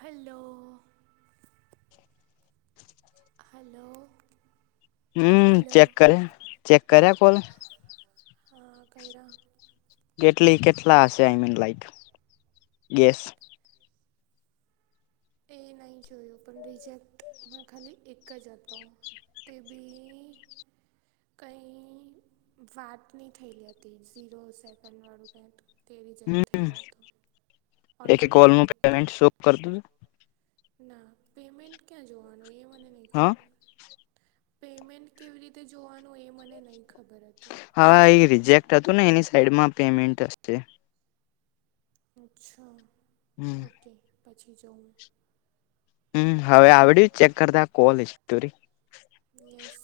Hello. [inaudible] Hello. હમ hello check કર્યા check કર્યા કોલ? હા કયરા. કેટલી કેટલા હશે આઈ મીન લાઈક, ગેસ. એ નહીં જોયું પણ રિજેક્ટમાં ખાલી એક જ હતો. તેબી કંઈ વાત નહી થયેલી હતી ઝીરો સેકન્ડવાળું કં હતો. તે રિજેક્ટ હમ થયેલો હતો, ઓટો રિજેક્ટ. કર દું છે. ના પેમેન્ટ ક્યાં જોવાનું એ મને નહીં હા ખબર. પેમેન્ટ કેવી રીતે જોવાનું એ મને નહીં ખબર જ. હા એ રિજેક્ટ હતું ને એની સાઈડમાં પેમેન્ટ હશે. અચ્છા હમ ઓકે પછી જોઉ. હમ હવે આવડ ચેક કરતા કોલ હિસ્ટ્રી? યસ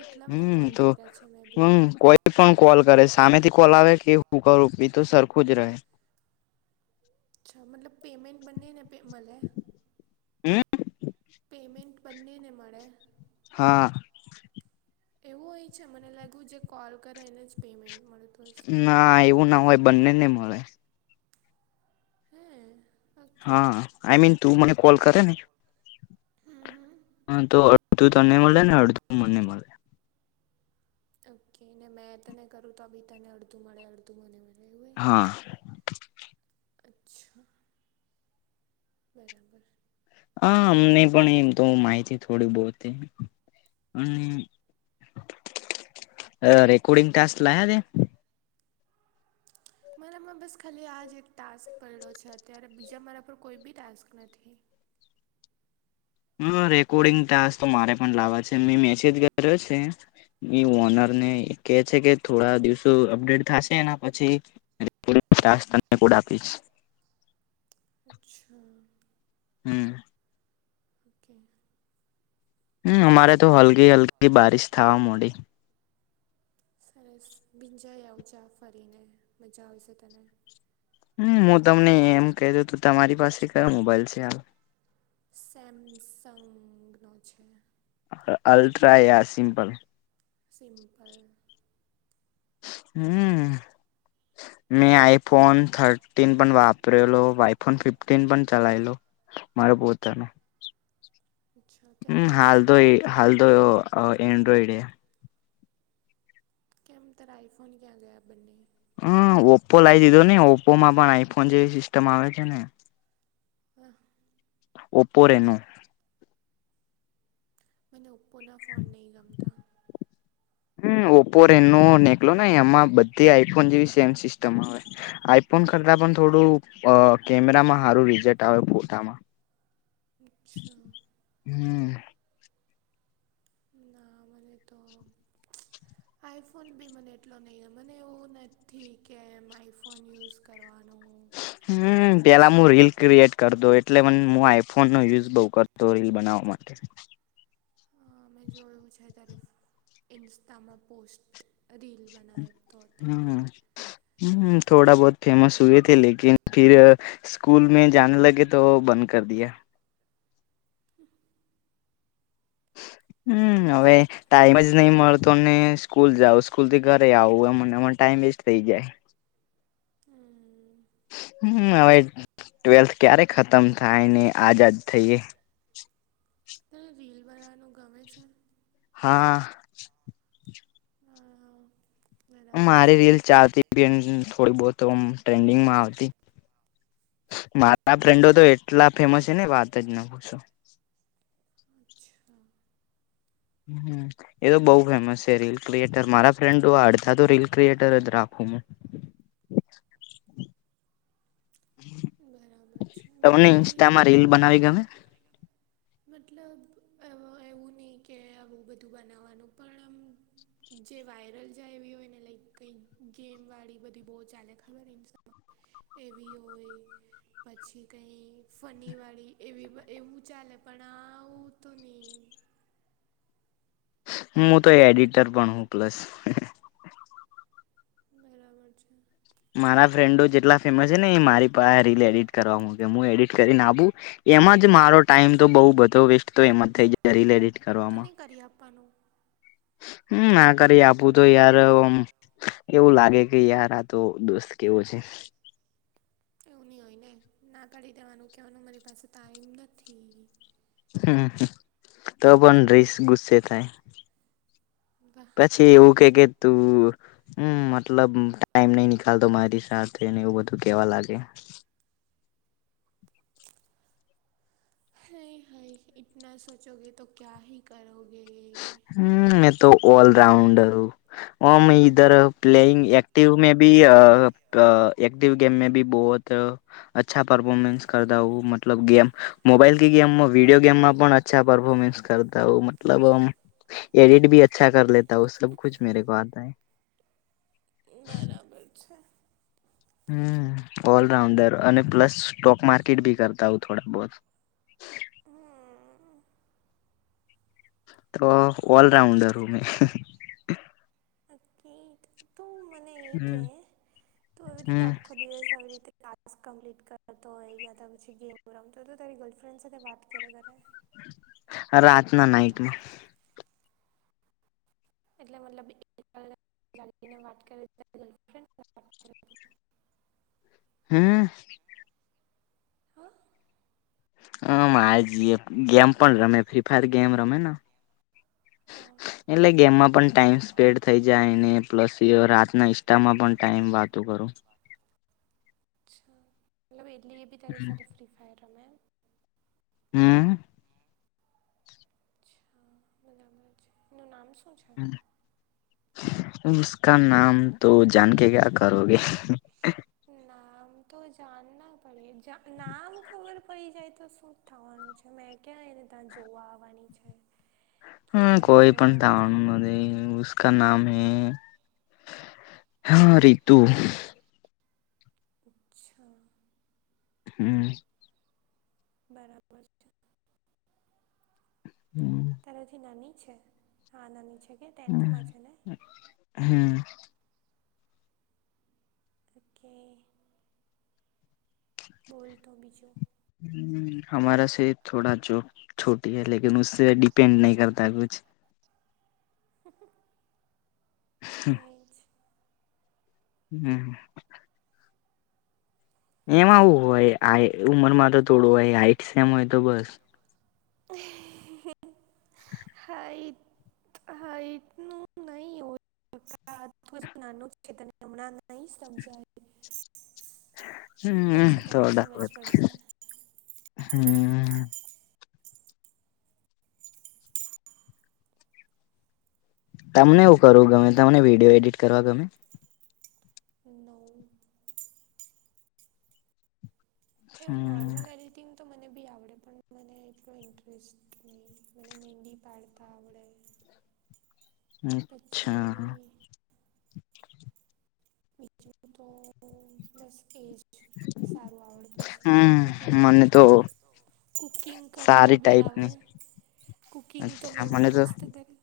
કેટલા બધા હમ કોલ તો કર્યા છે મેં બી. હમ કોઈ પણ કોલ કરે સામેથી કોલ આવે કે હું કરુંપી તો સરખું જ રહે. અચ્છા મતલબ પેમમેન્ટ બંનેને પે મલે? હમ. પેમેન્ટ બને મળે? હા. એવું એય છે મને લાગ્યું જે કોલ કરે એને જ પેમેન્ટ મળે. ના એવું ના હોય બંને નહી મળે. હમ. હા આઈ મીન તું મને કોલ કરે ને. હમ હમ. હા તો અડધું તને મળે ને અડધું મને મળે. ઓકે ને મેં તને કરું તો બી તને અડધું મળે અડધું તોમને રહે હય, હા અચ્છા. બરાબર. હા અમને પણ એમ તો માહિતી થોડી બહતે, અને અ રેકોર્ડિંગ ટાસ્ક લ તેે. [inaudible] મારામાં બસ ખાલી આ જ એક ટાસ્ક પડડ્યો છે અત્યારે બીજા મારા પર કોઈ બી ટાસ્ક નથી. હા રેકોર્ડિંગ તાસ તો મારે પણ લાવવા છે મે મેસેજ કર્યો છે. ઓનર ને કે છે કે થોડા દિવસો અપડેટ થશે પછી [unintelligible] અચ્છા. હમ. ઓકે હમ અમારે તો હલગ હલકી બારિશ થાવા મળડી સરસ ભીંજાય આવ જા ફરી ને મજા આવશે તેને. હમ હું તમને એમ કે તો તો તમારી પાસે કયો મોબાઈલ છે આમ? સેમસંગનો છે અલ્ટ્રા યા સિમ્પલ સિમપલ હમ મેં આઈફોન થ ફફન પણ વાપરેલો આઈફોન ફિફ્ટન પણ ચલાયલો મારા પોતાનો અચ્છા અત્યારે હમ કયો હાલદ છે હાલ તો એન્ડ્રોઈડ એ. કેમ તારા આઇફોન ક્યાં ગયા બંને. હમ ઓપ્પો લાવી દીધો નને ઓપ્પો માં પણ આઈફોન જેવી સિસ્ટમ આવે છે ને. હ ઓપો રેનો. મને ઓપોના ફોન નહીં ગમતા હમ ઓપો રેન નો નેકલો એમાં બધી આઈફોન જેવી સેમ સિસ્ટ આઈફોન કરતા પણ થોડું કેમેરામાં સારું રીઝેટ આવે ફોટામાં. અચ્છા હમ ના મને તો આઈફોન બી મને એટલો નહી મને એવું નથી કે એમ આઈફોન યુઝ કરવાનો અચ્છા. કર દો એટલે મ હું આઈફોન નો યુઝ બઉ કરતો રીલ બનાવવા માટે. મેં જોયું છે તારી ઇન્સ્ટામાં પોસ્ટ. રીલ બનાએ તો તોએ હમ હમ થોડા બહુત ફેમસ હુએ થે લેકિન સ્કૂલ મે જાને લગે તો બંધ કર દિયા. હ હમ હવે છે ટાઈમ જ નહી મળતો સ્કૂલ જાઉ સ્કૂલ થી ઘરે આવું એમને ટાઈમ વેસ્ટ થઈ જાય હમ હમ હવે ટ્વેલ્થ ક્યારે ખતમ થાય ને આઝાદ થઈએ તને રીલ બનાવાનું ગમે છે હા હા, બરાબર મારી છે રીલ ચાલતી થોડી ટ્રેન્ડિંગમાં આવતી મારા ફ્રેન્ડો તો કેટલા ફેમસ છે ને વાત જ ન પૂશો અચ્છા. હ એ તો બઉુ ફેમસ છે રીલ. ક્રિએટર મારા ફ્રેન્ડો અડધા તો રીલ ક્રિએટર જ રાખું હું. [inaudible] બરાબર છે તમને મારો ભી ઇન્સ્ટામાં રીલ અમે બનાવી એવું ગમે મતલબ એવું નહી કે આવું બધું બનાવવાનું પણ આમ જે વાયરલ જાય એવી હોય ને લાઈક કંઈક ગેમ વાળી બધી બહુ ચાલે ખબર ઈન એવી હોય પછી કંઈ ફનીવાળી એવી એવું ચાલે પણ આવું તો ની. મું તો એડિટર પણ હું પ્લસ બરાબર છે. મારા ફ્રેન્ડો જેટલા ફેમસ છે ને એ મારી પાહે રીલ એડિટ કરવા મુકે મું એડિટ કરીને આપુ એમાં જ મારો ટાઈમ તો બહુ બધો વેસ્ટ તો એમાં જ થઈ જાય રીલ એડિટ તો કરવામાં. નહીં કરી આપવાનું. હમ આ કરી આપું તો યાર અમ એવું લાગે કે યાર આ તો દોસ્ત કેવો છે. એવું ની હોય ને ના કરી દેવાનું કેવાનું મારી પાસે ટાઈમ નથી. હમ હમ તો પણ ર્રીસ ગુસ્સે થાય. વાહ! તે એવું કે કે તું હમ મતલબ ટાઈમ નઈ નીકાલતો મારી સાથે ને એવું બધું કેવા લાગે. અય હય ઈતના સોચો ગેતો ક્યાહી કરોગે. હમ મેં તો ઓલરાઉન્ડર હું ઓમ ઇધર પ્લેઇંગ એક્ એક્ટિવ મે બી અ પ એક્ટિવ ગેમ મે ભી બહોત અચ્છા પરફોર્મેન્સ કરતા હો મતલબ ગેમ મોબાઈલ કી ગેમમાં વિડીયો ગેમમાં પણ અચ્ અચ્છા પરફોર્મેન્સ કરતા હો મત મતલબ આમ એડિટ ભી અચ્છા કર લેતા હું સબ કુછ મેરે કો આતા હે. બરાબર છે. હમ ઓલરાઉન્ડર અને પ્લસ સ્ટોક માર્કેટ ભી કરતા હું થોડા બહોત. હમ તો ઓલરાઉન્ડર હું મેં. હમ તું મને ઈ હમ્મ કે તુ આવી રીતે હમ્મ આખો દિવસ આવી રીતે ટાસ્ક કમ્પ્લીટ કરતો હોય કે યાતો પછી ગેમ રમતો હોય તો તારી ગર્લફ્રેન્ડ સાથે વાત ક્યારે કરે? રાતના નાઈટમાં. એટલે મતલબ [inaudible] વાત કરે હમ હહ? હહ મારી જીએફ ગેમ પણ રમે ફ્રી ફાયર ગેમ રમે ન. હા એટલે ગેમમાં પણ ટાઈમ સ્પેન્ડ થઈ જાયને. પ્લસ એ રાતના ઈસ્ટ્ટામાં પણ ટાઈમ વાતો કરું. અચ્છા મતલબ એકલી બી તારી સાથે ફ્રી ફાયર રમે એમ? હમ હા બરાબર છે. એનું નામ શું છે? હમ મુસ્કાન નામ તો જાન કે કયા કરોગે? નામ તો જાનના પડે જા નામ ખબર પડી જાય તો શું થવાનું છે મેં ક્યાં એને ત્યાં જોવા આવાની છે. કે હહ એને કોઈ મળવા પણ અચ્છા [inaudible] ઉસકા નામ હે હા રીતુ. અચ્છા. હમ બરાબર છે. હમ તારાથી નાની છે? હા નાની છે કે ટેન્થમાં છે ને? હમ ઓકે બોલ તો બીજું. હમ્મ, હમારા સે થોડા જો છોટી હૈ લેકિન ઉસસે ડિપેન્ડ નહી કરતા હે કુછ. એજ. હમ્મ, હમ્મ. એમાં આવું હોય આ ઉમરમાં તો થોડું હોય હાઇટસ સેમ હોય તો બસ. હાઈ હા, એટું નહી એવ [unintelligible] નાનું છેત હમણાં નહીં સમજાય. હમ્મ પછી તને થોડા સમજ પડશે હમ્મ. તમને હું કરવું ગમે તમને વિડીયો એડિટ કરવા ગમે? હું નૌ એવું હમ નોર્મલ એડિટિંગ તો મને બી આવડે પણ મને એટલો ઇન્ટરેસ્ટ નહી મને મેંદી પાડતા આવડે. અચ્છા પછી બીજું તો બસ તેજ સારું આવડતું છે. કુકિંગ હમ મને તો કુકિંગ સારી કરતાં બી ટાઈપની આવડે કુકિંગ તો અચ્છા મેં બહુ મને તો મસ્ત કરી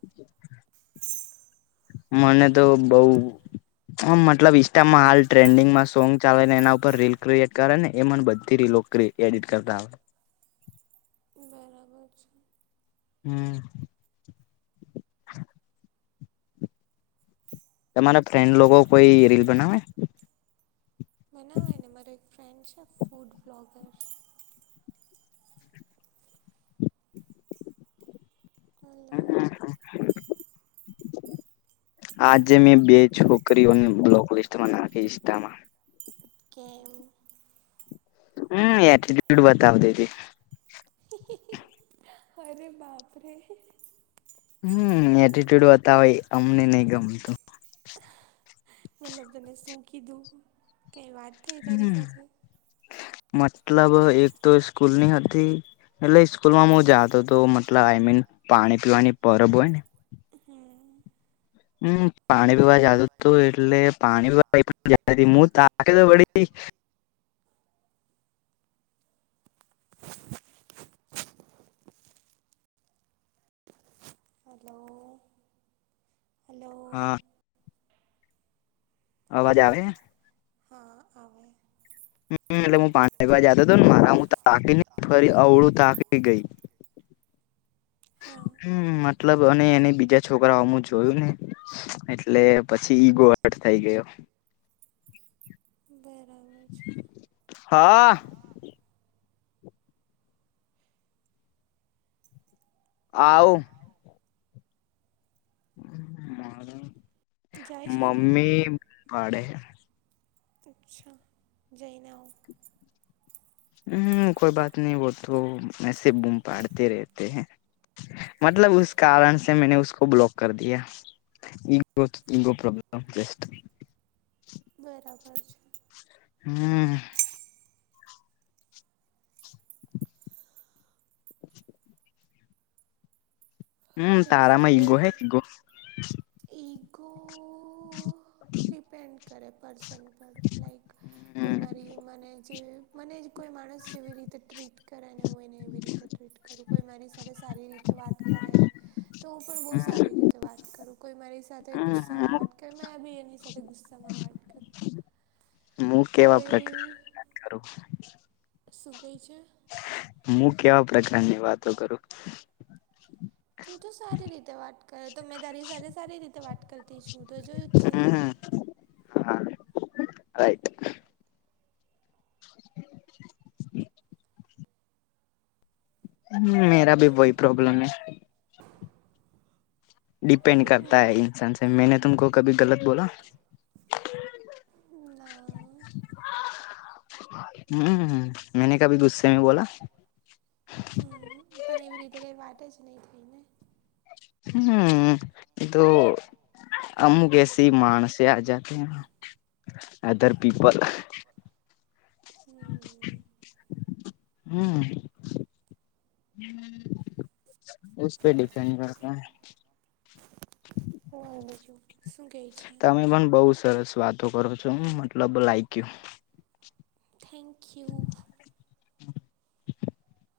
મને તો બઉ આમ મતલબ ઈસ્ટામાં હાલ ટ્રેન્ડિંગમાં સોંગ ચાલે ને એના ઉપર રીલ ક્રિએટ કરે ને એ મને બધી રીલો ક્રે એડિટ કરતા આવે. બરાબર છે. હમ્મ. તમારા ફ્રેન્ડ લોકો કોઈ રીલ બનાવે? ના હોય ને મારો એક ફ્રેન્ડ છે ફૂડ બ્લોગર હા હા હલો હા હા. આજે મેં બે છોકરીઓને બ્લોક લિસ્ટમાં નાખી ઈસ્ટામાં. કેમ? હમ્મ એટ્રીટ્યુડ બતાવતી થી. હી હી હી. અરે બાપરે. હમ્મ, એટીટ્યુડ બતાવે ઈ અમને નહ ગમતું. મતલબ મને સૂ કીધું કંઈ વાત થઈ તારી હમ્મ, સાથે મતલબ એક તો સ્કૂલની હતી. એટલે સ્કૂલ માં હું જાતો હતો મતલબ આઈ મીન પાણી પીવાની પરબ હોય ને હમ્મ. હમ્મ, પાણી પીવા જાતું તું એટલે પાણી પીવા તા તો પડી [inaudible] હાલો. હા. અવાજ હલો આવે હે? હા આવે. હમ્મ, એટલે હું પાં જતો હતો ને મારા હું તાકી ન ફરી અવળું તાકી ગઈ. હા હમ્મ, મતલબ અને એન બીજા છોકરાઓમું જોયું નઈ. એટલે પછી ઈગો હટ થઈ ગયો. બરાબર છે. હા આઉ. છે જાય છે તું મમ્મી પાડે. અચ્છા જૈને આવ. હમ કોઈ બાત નહી વો તો વૈસે હિ બૂમ પાાડતે રહેતે હૈ મતલબ કારણસે મેને ઉસકો બ્લોક કર દિયા. [inaudible] બરાબર છે. હમ હમ તારું તારામાં ઈ ગો હૈ ઈ ગો ઈ ગો [inaudible] ડિપેન્ડ કરે પર્સન પર લાઈક કોઈ હમ મારી મને જે મને કોઈ માણસ જેવી રીતે ટ્રીટ કરે ને હોયને એવી રીતે ટ્રીટ કર કરરું કોઈ મારી સાથે સારી રીતે વાત કરે તો હું પણ બહુ સારી રીતે વાત કરું કોઈ મારી સાથે હમ ગુસ્સામાં હમ વાટ કર મેં બી એ નની સાથે ગુસ્સામાં વાટક હું કેવા પ્રકાર કરું સુખઈ છે. હું કેવા પ્રકારની વાતો કરું તું તો સારી રીતે વાત કર તો મેં તારી સાથે સારી રીતે વાત કરતી છું તો જોયું જ છે. હમ હા રાઈટ [inaudible] મેરા ભી વહી પ્રોબ્લમ હે ડિપેન્ડ તો કરતા નહી હ ન્સાન કરતા મેને તુમ કો કભી ગલત બોલા ના- હમ હ મેને કભી ગુસ્સેમાં બોલા હમ પણ એવી રીતે કઈ વાત જ નહી થઈને હમ એ અમુક કેસી માણસે આ જાતે અદર પીપલ હમ હમ પે ડિપન્ડ કરતા સમજો [unintelligible] તમે પણ બઉુ સરસ વાતો કરો છો મતલબ લાઈકયુ પખુ [unintelligible] [inaudible]